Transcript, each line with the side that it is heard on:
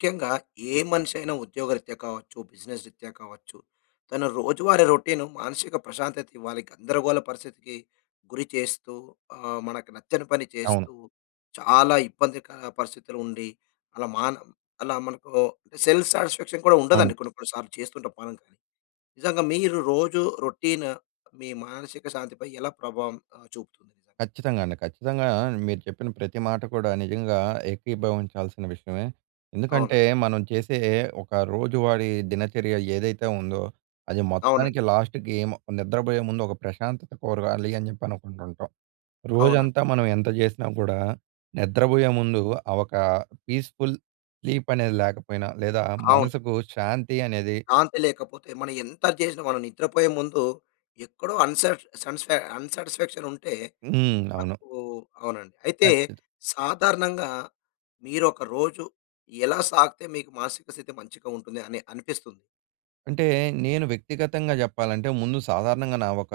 left: ముఖ్యంగా ఏ మనిషి అయినా ఉద్యోగరీత్యా కావచ్చు, బిజినెస్ రీత్యా కావచ్చు తన రోజువారీ రౌటీన్ మానసిక ప్రశాంతత ఇవ్వాలి గందరగోళ పరిస్థితికి గురి చేస్తూ ఆహ్, మనకు నచ్చని పని చేస్తూ
right: అవును.
left: చాలా ఇబ్బందిక పరిస్థితులు ఉండి అలా మాన్ అలా మనకు అంటె సెల్ఫ్ సాటిస్ఫాక్షన్ కూడా
right: అవును.
left: ఉండదండి కొన్ని కొన్ని సార్లు చేస్తూంటాం మనం. నిజంగా మీరు రోజు రౌటీన్ మీ మానసిక శాంతి పై ఎలా ప్రభావం ఆహ్, చూపుతుంది?
right: ఖచ్చితంగా అండి. ఖచ్చితంగా మీరు చెప్పిన ప్రతి మాట కూడా నిజంగా ఏకీభవించాల్సిన విషయమే.
left: అవును.
right: ఎందుకంటే మనం చేసే ఒక రోజువారీ దినచర్య ఏదైతే ఉందో అది మొత్తానికి
left: అవునండి.
right: లాస్ట్‌కి నిద్రపోయే ముందు ఒక ప్రశాంతత కోరగాలి అని చెప్పి అనుకుంటుంటాం. రోజంతా
left: అవునండి.
right: మనం ఎంత చేసినా కూడా నిద్రపోయే ముందు ఆ ఒక పీస్ఫుల్ స్లీప్ అనేది లేకపోయినా లేదా
left: అవును.
right: మనసుకు శాంతి అనేది
left: శాంతి లేకపోతే మనం ఎంత చేసినా మనం నిద్రపోయే ముందు ఎక్కడో అ‌న్‌శా అన్‌స్పా అన్‌శాటిస్ఫాక్షన్ ఉంటే
right: హ్మ్. అవును.
left: మనకు అవునండి. అయితే
right: ఖచ్చిత
left: సాధారణంగా మీరు ఒక రోజు ఎలా సాగితే మీకు మానసిక స్థితి మంచిగా ఉంటుంది అని అనిపిస్తుంది?
right: అంటే నేను వ్యక్తిగతంగా చెప్పాలంటే, ముందు సాధారణంగా నా ఒక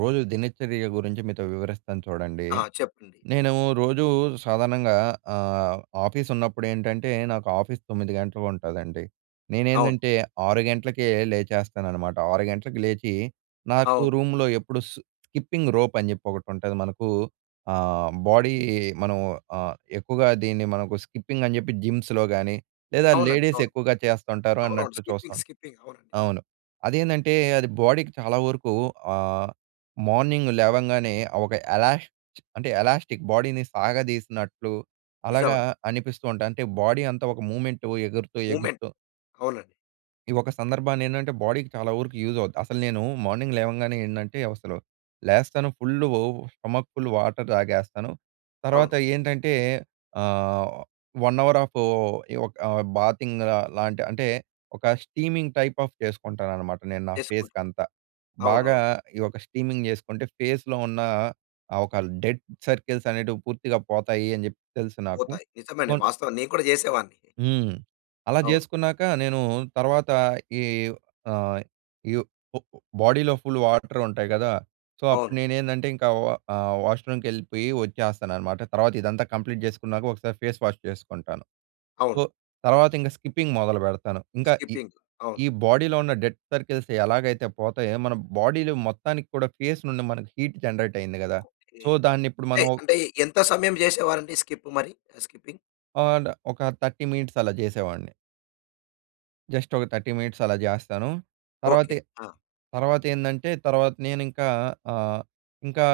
right: రోజు దినచర్య గురించి, మీతో వివరిస్తాను చూడండి.
left: ఆ! చెప్పండి.
right: నేను రోజూ సాధారణంగా ఆహ్, ఆఫీస్ ఉన్నప్పుడు ఏంటంటే, నాకు ఆఫీస్ 9 గంటలకి ఉంటదండి.
left: అవును.
right: నేనేందంటే 6 గంట్లకే లేచేస్తాననమాట. 6 గంట్లకి లేచి, నాకు
left: అవును.
right: రూమ్‌లో ఎప్పుడు సు స్కిప్పింగ్ రోప్ అని చెప్పి ఒకటి ఉంటది. మనకు ఆహ్, బాడీ మనం ఆహ్, ఎక్కువగా దీన్ని మనకు స్కిప్పింగ్ అని చెప్పి జిమ్స్‌లో కానీ లేదా
left: అవునండి,
right: లేడీస్
left: అవును.
right: ఎక్కువగా చేస్తుంటారు
left: అవునవును
right: అన్నట్లు
left: స్కిప్పింగ్
right: చూస్తాం.
left: స్కిప్పింగ్. అవును.
right: అవును. అదేందంటే అది బాడీకి చాలా వరకు ఆహ్, మార్నింగ్ లేవంగానే ఒక ఎలాష్ అంటే ఎలాష్టిక్ బాడీని సాగదీసినట్లు
left: నిజం
right: అలాగా
left: అండి.
right: అనిపిస్తూ ఉంటాయి. అంటే బాడీ అంతా ఒక మూవ్మెంట్ ఎగురుతూ
left: మూమెంట్,
right: ఎగురుతూ
left: అవునండి.
right: ఈ ఒక సందర్భాన్ని ఏంటంటే, బాడీకి చాలా వరకు యూజ్ అవుద్ది. అసలు నేను మార్నింగ్ లేవంగానే ఏంటంటే, అసలు లేస్తాను. ఫుల్లు స్టమక్ ఫుల్ వాటర్ తాగేస్తాను. తర్వాత
left: అవును.
right: ఏంటంటే ఆహ్, 1 అవర్ ఆఫ్ యో ఒక బాతింగ్ లాంటి అంటే ఒక స్టీమింగ్ టైప్ ఆఫ్ చేసుకుంటాననమాట. నేను నా ఫేస్‌కి
left: చేసుకుంటారు.
right: అంతా. బాగా
left: అవునవును.
right: ఈ ఒక స్టీమింగ్ చేసుకుంటే ఫేస్‍లో ఉన్న ఒక డెడ్ సర్కిల్స్ అనేటివి పూర్తిగా పోతాయి అని చెప్పి తెలుసు నాకు.
left: పోతాయి. నిజమే అండి. వాస్తవం నేను కూడా చేసేవాడిని.
right: హ్మ్, అలా
left: అవును.
right: చేసుకున్నాక నేను తర్వాత ఈ ఆహ్, బాడీలో ఫుల్‌ వాటర్ ఉంటాయి కదా! సో, అప్పుడు
left: అవును.
right: నేను ఏందంటే, ఇంక ఆహ్, వాష్రూమ్‌కి వెళ్ళిపోయి వచ్చేస్తాననమాట. తర్వాత ఇదంతా కంప్లీట్ చేసుకున్నాక ఒకసారి ఫేస్ వాష్ చేసుకుంటాను. సో,
left: అవును.
right: తర్వాత ఇంక స్కిప్పింగ్ మొదలుపెడతాను. ఇంకా ఈ
left: స్కిప్పింగ్. అవును
right: ఈ బాడీలో ఉన్న డెడ్ సర్కిల్స్ ఎలాగైతే పోతాయో, మన బాడీలో మొత్తానికి కూడా ఫేస్ నుండి మనకు హీట్ జనరేట్ అయింది కదా! సో, దాన్ని ఇప్పుడు
left: అంటే
right: మనం
left: అంటే ఎంత సమయం చేసేవారండి స్కిప్ మరి? ఆహ్, స్కిప్పింగ్.
right: అండ్ ఒక 30 మినిట్స్ అలా చేసేవాడిని. జస్ట్ ఒక 30 మినిట్స్ అలా చేస్తాను.
left: ఓకె.
right: తర్వ‌తే
left: ఆ!
right: తర్వా‌తేందంటే తర్వాత నేను ఇంకా ఆహ్, ఇంకా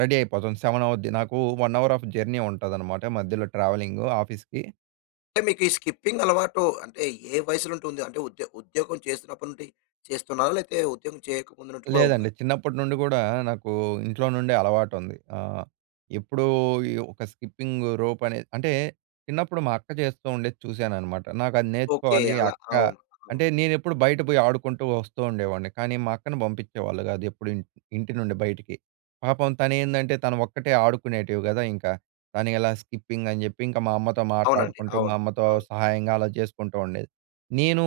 right: రెడీ అయిపోతాను 7 అవుద్ది నాకు 1 అవర్ ఆఫ్ జర్నీ ఉంటుందనమాట మధ్యలో ట్రావెలింగ్ ఆఫీస్‌కి.
left: అంటే మీకు ఈ స్కిప్పింగ్ అలవాటు అంటే ఏ వయసు‌నుండి ఉంది అంటే ఉద్యో ఉద్యోగం చేస్తున్నప్పటి నుండి చేస్తున్నారా? లేకపోతే ఉద్యోగం చేయకముందు కూడా ఉందా?
right: లేదండి చిన్నప్పటి నుండి కూడా నాకు ఇంట్లో నుండే అలవాటుంది. ఆహ్, ఎప్పుడూ ఈ ఒక స్కిపింగ్ రోప్ అనేది, అంటే చిన్నప్పుడు మా అక్క చేస్తూ ఉండేది చూశాననమాట. నాకు అది
left: ఓకె.
right: నేర్చుకోవాలి
left: అలా.
right: అక్క
left: అవును. అవును.
right: అంటే నేనెప్పుడు బయట పోయి ఆడుకుంటూ వస్తూ ఉండేవాడిని కానీ మా అక్కని పంపించేవాళ్ళు కాదు ఎప్పుడు ఇన్ ఇంటి నుండి బయటికి. పాపం తను ఏందంటే తను ఒక్కటే ఆడుకునేటివి కదా ఇంకా తను ఎలా స్కిప్పింగ్ అని చెప్పి, ఇంకా మా అమ్మతో
left: అవునండి.
right: మాట్లాడుకుంటూ, మా
left: అవును.
right: అమ్మతో
left: అవును.
right: సహాయంగా అలా చేసుకుంటూ ఉండేది. నేను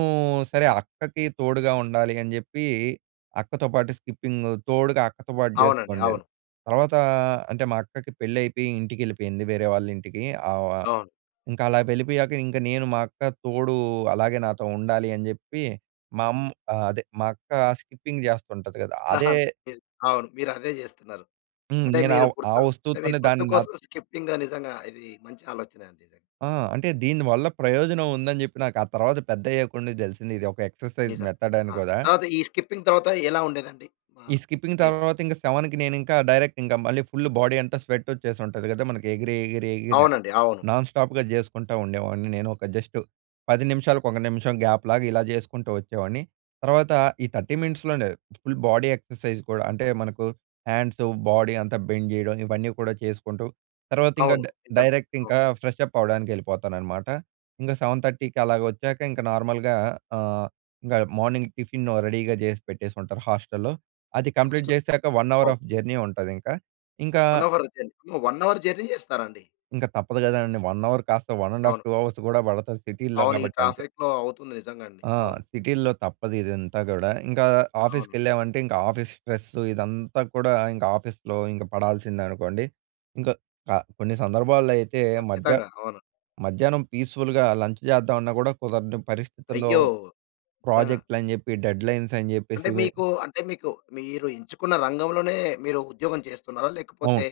right: సరే అక్కకి తోడుగా ఉండాలి అని చెప్పి అక్కతో పాటు స్కిప్పింగ్, తోడుగా అక్కతో పాటు చేస్తూ
left: అవునండి.
right: ఉండేది.
left: అవును.
right: తర్వాత అంటే మా అక్కకి పెళ్లి అయిపోయి ఇంటికి వెళ్ళిపోయింది వేరే వాళ్ళ ఇంటికి ఆవ్ ఆహ్,
left: అవును.
right: ఇంకా అలా వెళ్ళిపోయాక ఇంక నేను మా అక్క తోడు అలాగే నాతో ఉండాలి అని చెప్పి మా అమ్ అదే, మా అక్క స్కిప్పింగ్ చేస్తుంటుంది కదా, అదే
left: మీర్ అవును మీరు అదే చేస్తున్నారు.
right: హ్మ్.
left: అంటే
right: నేను
left: మీరు
right: ఆహ్, ఆ
left: గుర్తు అంటే
right: వస్తువుతోనే
left: మీకు
right: దాన్ని నా
left: గుర్తుకోసం స్కిప్పింగ్ నిజంగా ఇది మంచి ఆలోచన అండి.
right: ఆహ్, అంటే దీని వల్ల ప్రయోజనం ఉందని చెప్పి నాకు ఆ తర్వాత పెద్దయ్యకుండా తెలిసింది, ఇది ఒక ఎక్సర్సైజ్
left: నిజం.
right: మెథడ్ అని
left: ఆహ్,
right: కూడా.
left: తర్వాత ఈ స్కిప్పింగ్ తర్వాత ఎలా ఉండేదండి?
right: ఈ
left: ఆహ్,
right: స్కిప్పింగ్
left: ఏ
right: తర్వాత ఇంకా 7కి నేను ఇంకా డైరెక్ట్ ఇంకా మళ్ళీ ఫుల్ బాడీ అంతా స్వెట్ వచ్చేసి ఉంటది కదా మనకి ఎగిరి, ఎగిరి, ఎగిర
left: అవునండి. అవును.
right: నాన్ స్టాప్‌గా చేసుకుంటా ఉండేవాడిని నేను, ఒక జస్ట్ 10 నిమిషాలకు ఒక నిమిషం గ్యాప్‌లాగా ఇలా చేసుకుంటూ వచ్చేవాడిని. తర్వాత ఈ 30 మినిట్స్ లోనే ఫుల్ బాడీ ఎక్సర్సైజ్ కూడా అంటే మనకు హండ్స్, బాడీ అంతా బెండ్ చేయడం ఇవన్నీ కూడా చేసుకుంటూ, తర్వాత ఇంకా
left: అవును.
right: డై
left: నిజమే.
right: డైరెక్ట్ ఇంకా ఫ్రెష్ అప్ అవ్వడానికి వెళ్ళిపోతాను అన్నమాట. ఇంకా 7:30కి అలా వచ్చాక ఇంక నార్మల్‌గా ఆహ్, ఇంకా మార్నింగ్ టిఫిన్ రెడీ‌గా చేసి పెట్టేసి ఉంటారు హోస్టల్‌లో, అది కంప్లీట్
left: హాస్టల్.
right: చేసాక 1 అవర్
left: అవును.
right: ఆఫ్ జర్నీ ఉంటది ఇంకా. ఇంకా
left: 1 అవర్ జర్నీ. 1 అవర్ జర్నీ చేస్తారా అండి?
right: ఇంక తప్పదు కదండీ 1 అవర్ కాస్త వన్ అండ్ హాఫ్
left: అవును.
right: టూ అవర్స్ కూడా పడతది, సిటీ‌‌లో
left: అవును. ఈ
right: కాబట్టి, అంతే.
left: ట్రాఫిక్‌లో అవుతుంది నిజంగా అండి.
right: ఆ!
left: అవును.
right: సిటీల్లో తప్పదు ఇదంతా కూడా. ఇంకా
left: అవును.
right: ఆఫీస్‌కెళ్ళామంటే ఇంకా ఆఫీస్ స్ట్రెస్ ఇదంతా కూడా ఇంక ఆఫీస్‌లో ఇంక పడాల్సిందే అనుకోండి. ఇంకా కా కొన్ని సందర్భాల్లో అయితే మధ్య
left: ఖచ్చితంగా. అవును.
right: మధ్యాహ్నం పీస్ఫుల్‍గా లంచ్ చేద్దామన్నా కూడా కుదరని పరిస్థితుల్లో
left: అయ్యో! నిజంగా.
right: ప్రాజెక్ట్‌లు అని చెప్పి డెడ్లైన్స్ అని చెప్పేసి
left: అంటే
right: ఇవి
left: మీకు, అంటే మీకు మీరు ఎంచుకున్న రంగంలోనే మీరు ఉద్యోగం చేస్తున్నారా?
right: అవును.
left: లేకపోతే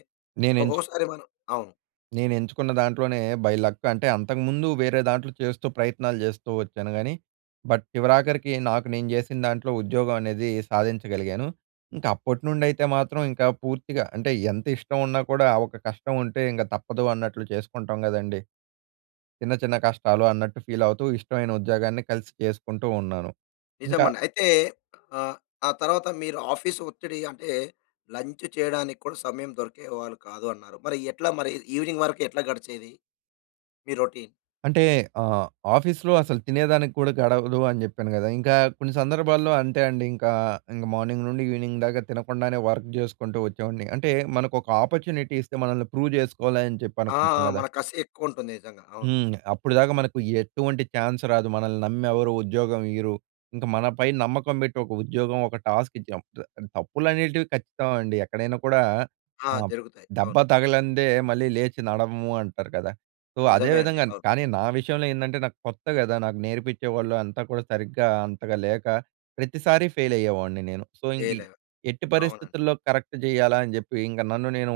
right: నేను ఎంచు
left: ఒక్కొక్కసారి మనం అవును.
right: నేను ఎంచుకున్న దాంట్లోనే బై లక్ అంటే, అంతకుముందు వేరే దాంట్లో చేస్తూ, ప్రయత్నాలు చేస్తూ వచ్చాను. కానీ, బట్ చివరాఖరికి నాకు నేను చేసిన దాంట్లో, ఉద్యోగం అనేది సాధించగలిగాను. ఇంకా అప్పటి నుండి అయితే మాత్రం ఇంకా పూర్తిగా అంటే, ఎంత ఇష్టం ఉన్నా కూడా ఒక కష్టం ఉంటే, ఇంక తప్పదు అన్నట్లు చేసుకుంటాం కదండీ! చిన్న, చిన్న కష్టాలు అన్నట్టు ఫీల్ అవుతూ, ఇష్టమైన ఉద్యోగాన్ని కలిసి చేసుకుంటూ ఉన్నాను. ఇంకా
left: నిజమండి. అయితే ఆహ్, ఆ తర్వాత మీరు ఆఫీస్ ఒత్తిడి అంటే, లంచ్ చేయడానికి కూడా సమయం దొరికేవాళ్ళు కాదు అన్నారు. మరి ఎట్లా మరి ఈవినింగ్ వరకు ఎట్లా గడిచేది, మీ రొటీన్?
right: అంటే ఆహ్, ఆఫీస్‌లో అసలు తినే దానికి కూడా గడవదు, అని చెప్పాను కదా! ఇంకా కొన్ని సందర్భాల్లో అంతే అండి ఇంకా, ఇంకా మార్నింగ్ నుండి ఈవెనింగ్‌ దాకా తినకుండానే వర్క్ చేసుకుంటూ వచ్చేవాడిని. అంటే మనకు ఒక ఆపర్చునిటీ ఇస్తే, మనల్ని ప్రూవ్ చేసుకోవాలి, అని చెప్పి
left: ఆ!
right: అనుకుంటాం కదా!
left: మన కసి ఎక్కువ ఉంటుంది. నిజంగా అవును.
right: హ్మ్. అప్పుడు దాకా మనకు ఎటువంటి చాన్స్ రాదు. మనల్ని నమ్మి ఎవరు ఉద్యోగం ఇయ్యరు. ఇంకా మనపై నమ్మకం పెట్టి ఒక ఉద్యోగం, ఒక టాస్క్ ఇచ్చాము [unintelligible] తప్పులనేటివి, ఖచ్చితం అండి. ఎక్కడైనా కూడా
left: ఆ!
right: ఆహ్,
left: జరుగుతాయి.
right: దెబ్బ
left: అవును.
right: తగలందే, మళ్ళీ లేచి నడవము అంటారు కదా! సో, అదే
left: నిజమే అండి.
right: విధంగా
left: అవును.
right: కానీ, నా విషయంలో ఏందంటే, నాకు కొత్త కదా! నాకు నేర్పించేవాళ్ళు అంతా కూడా సరిగ్గా అంతగా లేక, ప్రతిసారి ఫెయిల్ అయ్యేవాడిని నేను. సో, ఇంక
left: ఫెయిల్ ఎ
right: ఎట్టి
left: అవునండి.
right: పరిస్థితుల్లో కరెక్ట్ చేయాలా అని చెప్పి, ఇంక నన్ను నేను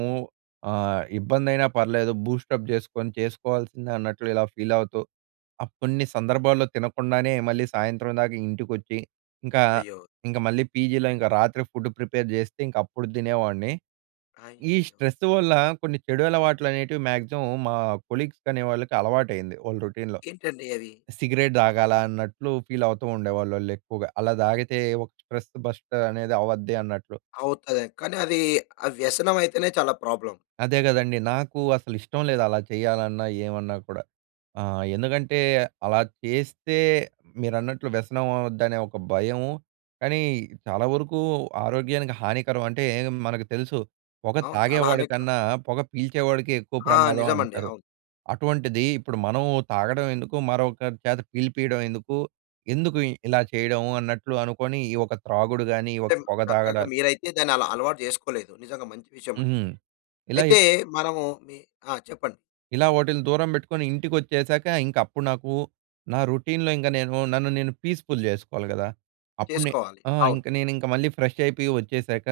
right: ఆహ్, ఇబ్బంది అయినా పర్లేదు, బూస్ట్ అ‌ప్ చేసుకొని చేసుకోవాల్సిందే, అన్నట్లు ఇలా ఫీల్ అవుతూ, అప్పున్నించి కొన్ని సందర్భాల్లో తినకుండానే, మళ్ళీ సాయంత్రం దాకా ఇంటికి వచ్చి ఇంకా,
left: అయ్యో!
right: ఇంక మళ్ళీ పీజీలో ఇంకా రాత్రి ఫుడ్ ప్రిపేర్ చేస్తే, ఇంక అప్పుడు తినేవాడిని. ఈ
left: అయ్యయ్యో!
right: స్ట్రెస్ వల్ల, కొన్ని చెడు అలవాట్లు అనేటివి మాక్సిమం మా కొలీగ్స్ అనే వాళ్ళకి అలవాటయింది. వాళ్ళ రొటీన్‌లో.
left: ఏంటండి అది?
right: సిగరెట్ తాగాలా? అన్నట్లు ఫీల్ అవుతూ ఉండేవాళ్ళు ఆళ్ళు ఎక్కువగా. అలా తాగితే ఒక స్ట్రెస్ బస్ట్ అనేది అవధ్ది అన్నట్లు.
left: అవుతది. కానీ, అది అ వ్యసనం అయితేనే చాలా ప్రాబ్లెమ్.
right: అదే కదండీ! నాకు అసలు ఇష్టం లేదు. అలా చేయాలన్నా, ఏమన్నా కూడా, ఆహ్, ఎందుకంటే అలా చేస్తే మీరన్నట్లు వ్యసనం అవ్వుదనే ఒక భయము. కానీ, చాలా వరకు ఆరోగ్యానికి హానికరం అంటే, మనకు తెలుసు పొగ
left: అవును చాలా
right: తాగేవాడి
left: హానికరం.
right: కన్నా, పొగ పీల్చేవాడికె ఎక్కువ
left: ఆ!
right: ప్రమాదం
left: నిజమండి.
right: అంటారు.
left: అవును.
right: అటువంటిది ఇప్పుడు మనం తాగడం ఎందుకు? మరొకరి చేత పీలిపియడం ఎందుకు? ఎందుకు ఇలా చేయడం? అన్నట్లు అనుకోని, ఈ ఒక త్రాగుడు కానీ, ఈ
left: అంటే,
right: ఒక పొగ
left: చక్కగా
right: తాగడాలు
left: మీరైతే దాన్ని అలా అలవాటు చేసుకోలేదు. నిజంగా మంచి విషయం అండి
right: హుహు.
left: ఇది.
right: ఇలా ఎప్
left: అయితే మనము మీ ఆ! చెప్పండి.
right: ఇలా వోటిలిని దూరం బెట్టుకొని, ఇంటికొచ్చేసాక, ఇంకప్పుడు నాకు నా రొటీన్‌లో ఇంక నేను, నన్ను నేను పీస్ఫుల్ చేసుకోవాలి గదా! అప్పుడు నే
left: చేసుకోవాలి.
right: ఆ!
left: అవును.
right: ఇంక, నేనింక మళ్ళీ ఫ్రెష్ అయిపోయి వచ్చేశాక,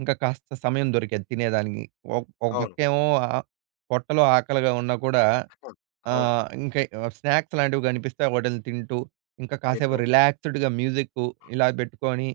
right: ఇంక కాస్త సమయం దొరికేది తినేదానికి. ఒక్ ఒక
left: అవును.
right: పక్కేవో ఆహ్, పొట్టలో ఆకలిగా ఉన్నా కూడా,
left: [unintelligible] అవును.
right: ఆహ్, ఇంక ఆహ్, స్నాక్స్ లాంటివి కనిపిస్తే వోటిలిని తింటూ, ఇంక కాసేపు
left: ఏంటో?
right: రిలాక్స్డ్‌గా మ్యూజిక్కు, ఇలా బెట్టుకోని,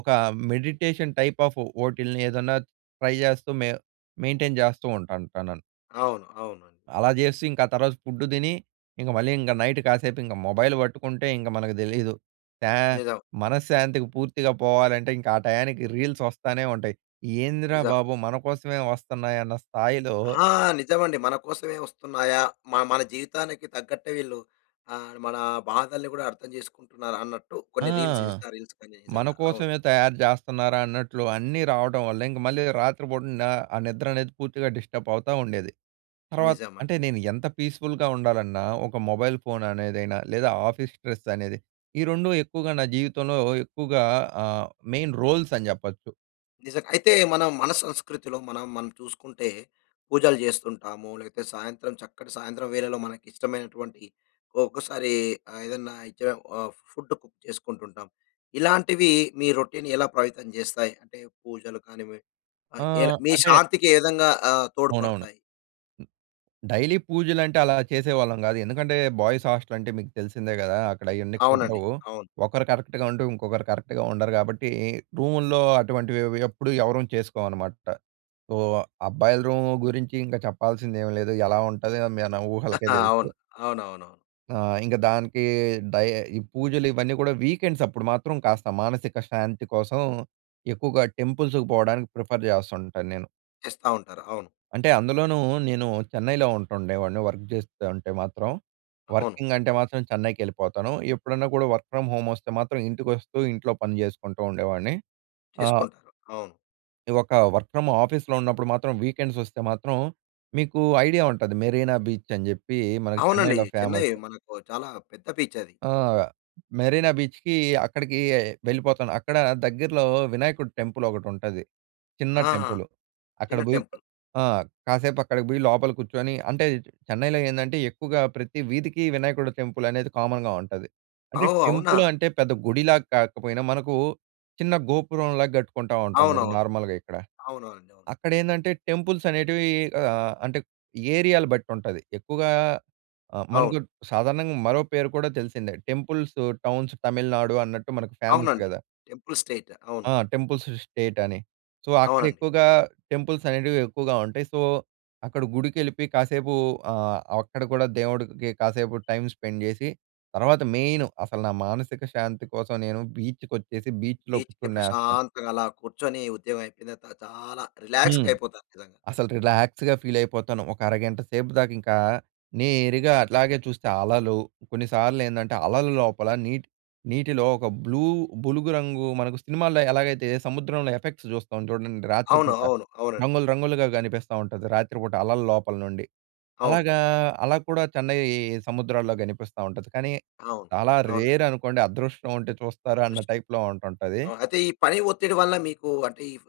right: ఒక మెడిటేషన్ టైప్ ఆఫ్ వోటిలిని ఏదన్నా ట్రై జాస్తూ, మేవ్ మెయింటైన్ జేస్తూ ఉంటాను. టనన్
left: అవును. అవునండి.
right: అలా చేస్తూ, ఇంకా తర్వాత ఫుడ్ తిని, ఇంగ మళ్ళీ ఇంగ నైట్ కాసేపు ఇంగ మొబైల్ పట్టుకుంటే, ఇంగ మనకు దెలీదు. త్యా
left: నిజం.
right: మనశ్శాంతికి పూర్తిగా పోవాలంటే, ఇంకా ఆ టయానికి, రీల్స్ వస్తానే ఉంటాయి. ఏందిరా
left: నిజం.
right: బాబు! మనకోసమే వస్తన్నాయన్న స్థాయిలో
left: ఆ! నిజమండి. మన కోసవే వస్తున్నాయా? మ మన జీవితానికి తగ్గట్టే వీళ్ళు ఆహ్, మన బాధల్ని కూడా అర్థం చేసుకుంటున్నారు, అన్నట్టు,
right: ఆ!
left: కొన్ని రీల్స్ ఇన్‌స్టా రీల్స్ కని నిజంగా. అవును.
right: మనకోసవే తయారు జేస్తన్నారా! అన్నట్లు, అన్నీ రావటం వల్లే, ఇంక మళ్ళీ రాత్రి పూట నా ఆ నిద్రనేది, పూర్తిగా డిస్టబ్ అవుతా ఉండేది. తర్వాత్
left: నిజమండి.
right: అంటే నేను ఎంత పీస్ఫుల్‌గా ఉండాలన్నా, ఒక మొబైల్ ఫోన్ అనేదిైనా, లేదా ఆఫీస్ స్ట్రెస్ అనేది, ఈ 2 ఎక్కువగా నా జీవితంలో ఎక్కువగా ఆహ్, మెయిన్ రోల్స్ అని జెప్పచ్చు.
left: నిజంగ. అయితే మనం మన సంస్కృతిలో, మనం మనని చూసుకుంటే, పూజలు జేస్తుంటాము, లేకపోతే సాయంత్రం చక్కటి సాయంత్రం వేళలో మనకి ఇష్టమైనటువంటి ఒక్కసారి ఆహ్, ఏదన్నా ఇ చేయము ఆహ్, ఫుడ్ కుక్ చేసుకుంటుంటాం. ఇలాంటివి మీ రొటీన్ ఎలా పవితం జేస్తాయి, అంటే పూజలు కానివండీ ఆహ్, ఎలా
right: ఆహ్,
left: మీ
right: అంటే
left: శాంతికి ఏ విధంగా ఆహ్,
right: అవునవును.
left: తోడ్పడతాయి.
right: డైలీ పూజలు అంటే అలా చేసేవాళ్ళం గాదు. ఎందుకంటే, బాయ్స్ హాస్టల్ అంటే మీకు తెలిసిందే గదా! అక్కడ అయన్నీ
left: అవునండి.
right: కుదరవు.
left: అవును.
right: ఒకరు కరెక్ట్‌గా ఉంటే, ఇంకొకరు కరెక్ట్‌గా ఉండరు. గాబట్టి రూముల్లో అటువంటివి అవి ఎప్పుడూ ఎవరం చేసుకోవనమాట. సో, అబ్బాయిల రూమ్ గురించి ఇంకా చెప్పాల్సింది ఏం లేదు, ఎలా ఉంటది మన ఊహలకే
left: అవును.
right: తెలుసు.
left: అవునవునవును.
right: ఆహ్, ఇంక దానికి డై ఈ పూజలు ఇవన్నీ కూడా వీకెండ్స్ అప్పుడు మాత్రం కాస్త మానసిక శాంతి కోసం ఎక్కువగా టెంపుల్స్‌కి పోవడానికి ప్రిఫర్ జేస్తుంటాను నేను...
left: చేస్తా ఉంటారు. అవును.
right: అంటే అందులోనూ నేను చెన్నైలో ఉంటుండేవాడిని వర్క్ జేస్తుంటే మాత్రం.
left: అవును.
right: వర్కింగ్ అంటే మాత్రం చెన్నైకెళ్ళిపోతాను. ఎప్పుడన్నా కూడా వర్క్ ఫ్రమ్ హోమ్ వస్తే మాత్రం ఇంటికి వస్తూ, ఇంట్లో పని జేసుకుంటూ ఉండేవాడిని. ఆహ్
left: చేసుకుంటారు అవును.
right: ఇది ఒక వర్క్ ఫ్రమ్ ఆఫీస్‌లో ఉన్నప్పుడు మాత్రం వీకెండ్స్ వస్తే మాత్రం మీకు ఐడియా ఉంటది. మెరీనా బీచ్, అని జెప్పి మనకి
left: అవునండి
right: చెన్నైలో
left: చెన్నై
right: ఫేమస్.
left: మనకు చాలా పెద్ద బీచ్ అది.
right: ఆ! మెరీనా బీచ్‍కి, అక్కడికి వెళ్ళిపోతాను. అక్కడ దగ్గరలో వినాయకుడి టెంపుల్ ఒకటి ఉంటది. చిన్న
left: ఆహా!
right: టెంపుల్. అక్కడ
left: చిన్న
right: బోయి
left: టెంపుల్.
right: ఆ! కాసేపు అక్కడికి బోయి, లోపల కూర్చొని, అంటే చెన్నైలో ఏందంటే, ఎక్కువగా ప్రతి వీధికి వినాయకుడి టెంపుల్ అనేది కామన్‌గా ఉంటది. అంటే
left: ఓహ్! అవునా!
right: టెంపుల్ అంటే పెద్ద గుడిలా కాకపోయినా, మనకు చిన్న గోపురంలా గట్టుకుంటా ఉంటాం గదా!
left: అవునవును.
right: నార్మల్‍గా ఇక్కడ.
left: అవునవునండి.
right: అక్కడ ఏందంటే, టెంపుల్స్ అనేటివి ఆహ్, అంటే ఏరియాలని బట్టి ఉంటది. ఎక్కువగా ఆహ్, మనకు
left: అవును.
right: సాధారణంగా మరో పేరు కూడా తెలిసిందే. టెంపుల్స్ టౌన్స్ తమిళనాడు అన్నట్టు మనకు ఫేమస్
left: అవునండి.
right: గదా!
left: టెంపుల్ స్టేట్ అవును.
right: ఆ! టెంపుల్స్ స్టేట్ అని, సో అక్కడ
left: అవునండి.
right: ఎక్కువగా టెంపుల్స్ అనేటివి ఎక్కువగా ఉంటాయి. సో, అక్కడ గుడికి వెళ్ళిపోయి కాసేపు ఆహ్, అక్కడ ఆహ్, కూడా దేవుడికి కాసేపు టైమ్ స్పెండ్ చేసి, తర్వాత మెయిను అసలు నా మానసిక శాంతి కోసం నేను బీచ్‍కి వచ్చేసి బీచ్‌లో
left: బీచ్‌కి
right: కూర్చునేస్తాను.
left: ప్రశాంతంగా అలా కూర్చొని, ఉద్యోగం అయిపోయిన తర్వాత చాలా రిలాక్స్‌గా
right: హ్మ్,
left: అయిపోతారు నిజంగా.
right: అసలు రిలాక్స్‌గా ఫీల్ అయిపోతాను. ఒక అరగంట సేపు దాక ఇంకా నేరుగా అట్లాగే చూస్తే, అలలు కొన్నిసార్లు ఏందంటే అలల లోపల నీటి నీటిలో ఒక బ్లూ బులుగు రంగు మనకు సినిమాల్లో ఎలాగైతే సముద్రంలో ఎఫెక్ట్స్ చూస్తాం చూడండి
left: అవును,
right: రాత్రిపూట.
left: అవును. అవునండి.
right: రంగులు రంగులుగా కనిపిస్తా ఉంటది! రాత్రిపూట అలల లోపల నుండి.
left: అవును.
right: అలాగా అలా కూడా చెన్నై సముద్రాల్లో గనిపిస్తా ఉంటది. కానీ
left: అవును.
right: చాలా
left: అవునండి.
right: రేర్ అనుకోండి అదృష్టం ఉంటే చూస్తారా అన్న టైప్‌లో ఉంటుంటది.
left: ఆ! అయితే ఈ పని ఒత్తిడి వల్ల మీకు అంటే, ఇవ్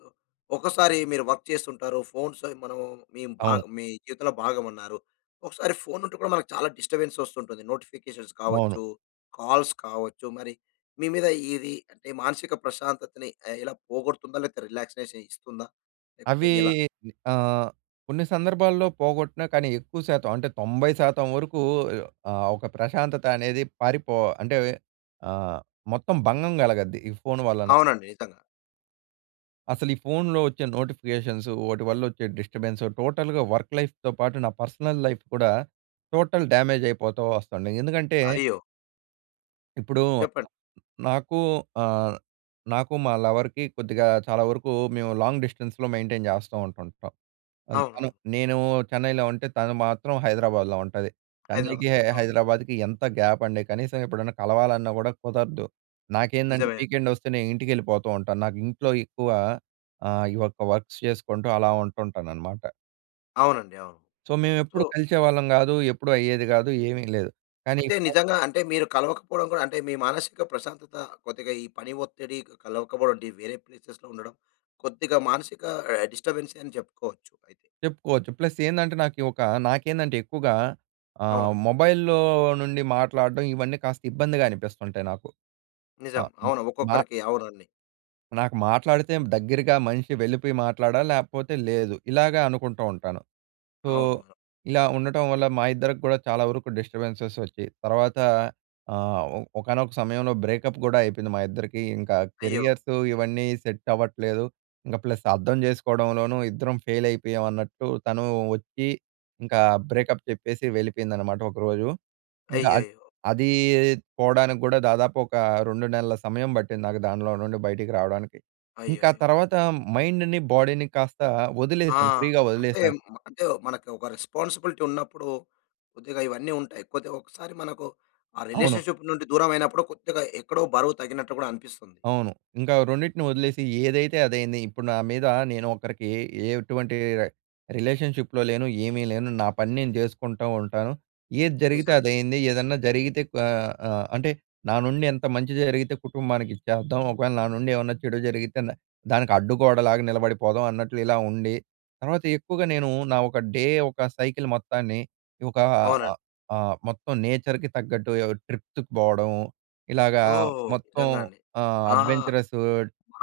left: ఒకసారి మీరు వర్క్ చేస్తుంటారు, ఫోన్స్ మనం మీ బా
right: అవును.
left: మీ జీవితంలో భాగం అన్నారు. ఒకసారి ఫోన్ ఉంటే కూడా మనకు చాలా డిస్టర్బెన్స్ వస్తుంటుంది. నోటిఫికేషన్స్
right: అవును.
left: కావచ్చు, కాల్స్ కావచ్చు, మరి మీ మీద ఇది అంటే మానసిక ప్రశాంతతని ఆహ్, ఎలా పోగొడుతుందా? లేకపోతే రిలాక్సేషన్ ఇస్తుందా? లేకపోతే
right: అవి
left: ఎలా?
right: ఆహ్, కొన్ని సందర్భాల్లో పోగొట్టినా కానీ ఎక్కువ శాతం అంటే 90% వరకు ఆహ్, ఒక ప్రశాంతత అనేది పారిపో అంటే ఆహ్, మొత్తం భంగం కలగద్ది ఈ ఫోన్ వలన.
left: అవునండి. నిజంగా.
right: అసలు ఈ ఫోన్‌లో వచ్చే నోటిఫికేషన్సు, వోటి వల్లొచ్చే డిస్టర్బెన్సు, టోటల్‌గా వర్క్ లైఫ్‌తో పాటు, నా పర్సనల్ లైఫ్ కూడా, టోటల్ డ్యామేజ్ అయిపోతో వస్తంది. ఎందుకంటే
left: అయ్యో!
right: ఇప్పుడు
left: చెప్పండి.
right: నాకు ఆహ్, నాకు మా లవర్‍కి కొద్దిగా చాలా వరకు మేము లాంగ్ డిస్టెన్స్‌లో మెయింటైన్ చేస్తో ఉంటుంటం. అల్ తను
left: అవునవును.
right: నేను చెన్నైలో ఉంటే, తను మాత్రం హైదరాబాద్‍లో ఉంటది. చెన్నైకి,
left: హైదరాబాద్‌లో. అవును.
right: హైదరాబాద్‍కి, ఎంత గ్యాపండి! కనీసం ఎప్పుడైనా కలవాలన్నా కూడా కుదరదు. నాకేందంటే,
left: నిజమే.
right: వీకెండొస్తే, నే ఇంటికెళిపోతో ఉంటాను. నాకింట్లో ఎక్కువ ఆహ్, ఈ ఒక్క వర్క్స్ చేసుకుంటూ, అలా ఉంటుంటాననమాట.
left: అవునండి. అవును.
right: సో, మేవెప్పుడూ
left: ఓహ్!
right: కలిసేవాళ్ళం గాదు. ఎప్పుడూ అయ్యేది కాదు. ఏవీ లేదు. కానీ ఈ
left: అంటే, నిజంగా అంటే మీరు కలవకపోవడం కూడా అంటే మీ మానసిక ప్రశాంతత, కొద్దిగా ఈ పని ఒత్తిడి, క కలవకపోవడం, అంటే వేరే ప్లేసెస్‌లో ఉండడం, కొద్దిగా మానసిక ఆహ్, డిస్టబెన్సే అని చెప్పుకోవచ్చు ఐతె.
right: చెప్పుకోచ్చు. ప్లస్ ఏందంటే నాకి, ఒక నాకేందంటే ఎక్కువగా ఆహ్,
left: అవును.
right: మొబైల్‌లో నుండి మాట్లాడటం ఇవన్నీ, కాస్త ఇబ్బందిగా అనిపిస్తుంటాయి నాకు.
left: నిజం.
right: ఆహ్, బి
left: అవును.
right: మా
left: ఒక్కొక్కరికి అవునండి.
right: నాకు మాట్లాడితే దగ్గరగా మనిషి వెళ్ళిపోయి మాట్లాడాలి. లేపోతే లేదు. ఇలాగ అనుకుంటో ఉంటాను. సో,
left: అవును. అ
right: ఇలా ఉండటం వల్ల, మా ఇద్దరికి కూడా చాలా వరకు డిస్టర్బెన్సెస్ వచ్చి, తర్వాత ఆహ్, ఒ ఒకానొక సమయంలో, బ్రేకప్ కూడా అయిపోయింది మా ఇద్దరికీ. ఇంక
left: అయ్యో!
right: కెరియర్స్ ఇవన్నీ సెట్ అవ్వట్లేదు. ఇంకా ప్లస్ అర్థం చేసుకోవడంలోనూ, ఇద్దరం ఫెయిల్ అయిపోయాం అన్నట్టు, తను వచ్చి, ఇంకా బ్రేకప్ చెప్పేసి వెళిపెయిందనమాట ఒకరోజు. ఇంకా అద్
left: అయ్యయ్యో!
right: అదీ పోవడానికి గూడా, దాదాపు ఓకా, 2 సమయం బట్టింది నాకు, దాన్లో నుండి బయటికి రావడానికి. ఇంకా
left: అయ్యయ్యో!
right: తర్వాత, మైండ్‌ని, బోడీ‌ని, కాస్త
left: ఆ!
right: వదిలేసాను. ఫ్రీ‌గా
left: అంటే,
right: వదిలేసాను.
left: మ అంటే, మనకు ఒక రెస్పాన్సిబిలిటీ ఉన్నప్పుడు, కొద్దిగా ఇవన్నీ ఉంటాయి. కొద్దిగా ఒకసారి మనకు ఆ
right: అవును.
left: రిలేషన్షిప్ నుండి దూరం అయినప్పుడు, కొద్దిగా ఎక్కడో బరువు తగ్గినట్లు కూడా అనిపిస్తుంది.
right: అవును. ఇంకా రెండిటిని వదిలేసి, ఏదైతే అదైంది. ఇప్పుడు నా మీద నేను ఒకరికి, ఏటువంటి రె రిలేషన్షిప్‌లో లేను, ఏమీ లేను. నా పని నేను జేసుకుంటో ఉంటాను. ఏది జరిగితే
left: నిజవే.
right: అదైంది. ఏదన్నా జరిగితే క్వ ఆహ్, అంటే నా నుండి ఎంత మంచి జరిగితే కుటుంబానికిది చేద్దాం. ఒకవేళ నా నుండి ఏవన్నా చెడు జరిగితే, న దానికడ్డుగోడలాగా నిలబడిపోదాం అన్నట్లు, ఇలా ఉండి తర్వాత, ఎక్కువగా నేను, నా ఒక డే, ఒక సైకిల్ మొత్తాన్ని, ఇ ఒక అ
left: అవునండి.
right: ఆహ్, మొత్తం నేచర్‍కి తగ్గట్టు, ఎ ఒ ట్రిప్ తిప్ బోవడం, ఇలాగా
left: ఓహ్!
right: మొత్తం
left: నిజంగా అండి.
right: ఆహ్,
left: ఆ!
right: అడ్వెంచరసు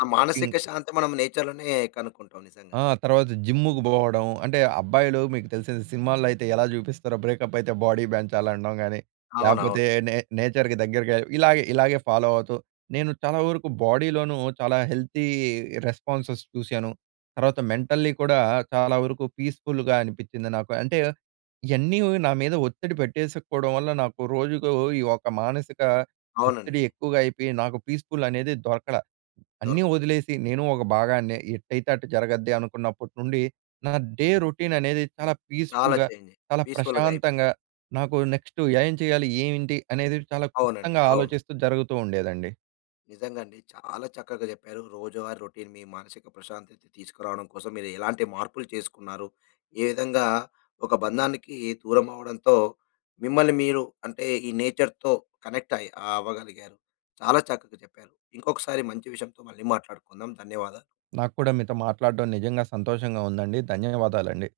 left: ఆ
right: టింగ్
left: మానసిక శాంతి మనం నేచర్‌లోనే కనుక్కుంటాం. నిజంగా.
right: ఆ! తర్వాత, జిమ్ముకు బోవడం అంటే, అబ్బాయిలు మీకు తెలిసిన సినిమాల్లో అయితే ఎలా జూపిస్తరో, బ్రేకప్ అయితే బోడీ పెంచాలనడం గాని,
left: అవునవును.
right: లేపోతే, నే నేచర్‍కి దగ్గరగా ఇలాగె, ఇలాగే ఫాలో అవుతూ, నేను చాలా వరకు బోడీలోను, చాలా హెల్తీ రెస్పాన్సెస్ చూశాను. తర్వాత మెంటల్లీ కూడా, చాలా వరకు పీస్‍ఫులుగా అనిపించింది నాకు. అంటే, ఇయన్నీ నా మీద ఒత్తిడి పెట్టేసుకోడం వల్ల, నాకు రోజుకు, ఈ ఒక మానసిక ఒత్తిడి
left: అవునండి.
right: ఎక్కువగా అయిపియి, నాకు పీస్ఫుల్ అనేది దొరకలా. అన్నీ
left: దొరకలేదు.
right: వదిలేసి, నేను ఒక భాగాన్నే. ఎట్టయితే అటు జరగద్దె. అనుకున్నప్పుటి నుండి, నా డే రొటీన్ అనేది, చాలా
left: చాలా
right: పీస్ఫుల్‍గా,
left: ఛేంజ్ అయి,
right: చాలా
left: పీస్ఫుల్‌గ
right: ప్రశాంతంగా,
left: అయిపోయింది.
right: నాకు నెక్స్టు ఏం చేయాలి? ఏయింటి? అనేది, చాలా
left: అవునండి.
right: క్లుప్తంగా
left: అవును.
right: ఆలోచిస్తూ జరుగుతూ ఉండేదండి.
left: నిజంగా అండి. చాలా చక్కగ జెప్పారు. రోజువారీ రొటీన్ మీ మానసిక ప్రశాంతత తీసుకురావడం కోసం మీరు ఎలాంటి మార్పులు చేసుకున్నారు, ఏ విధంగా ఒక బంధానికి దూరమవడంతో, మిమ్మల్ని మీరు, అంటే ఈ నేచర్‍తో కనెక్ట్ అయి ఆహ్, అవగలిగారు.చాలా చక్కగ చెప్పారు. ఇంకొకసారి మంచి విషయంతో, మళ్ళీ మాట్లాడుకుందాం. ధన్యవాదాలు.
right: నాక్కూడా మీతో మాట్లాడడం, నిజంగా సంతోషంగా ఉందండి. ధన్యవాదాలండి.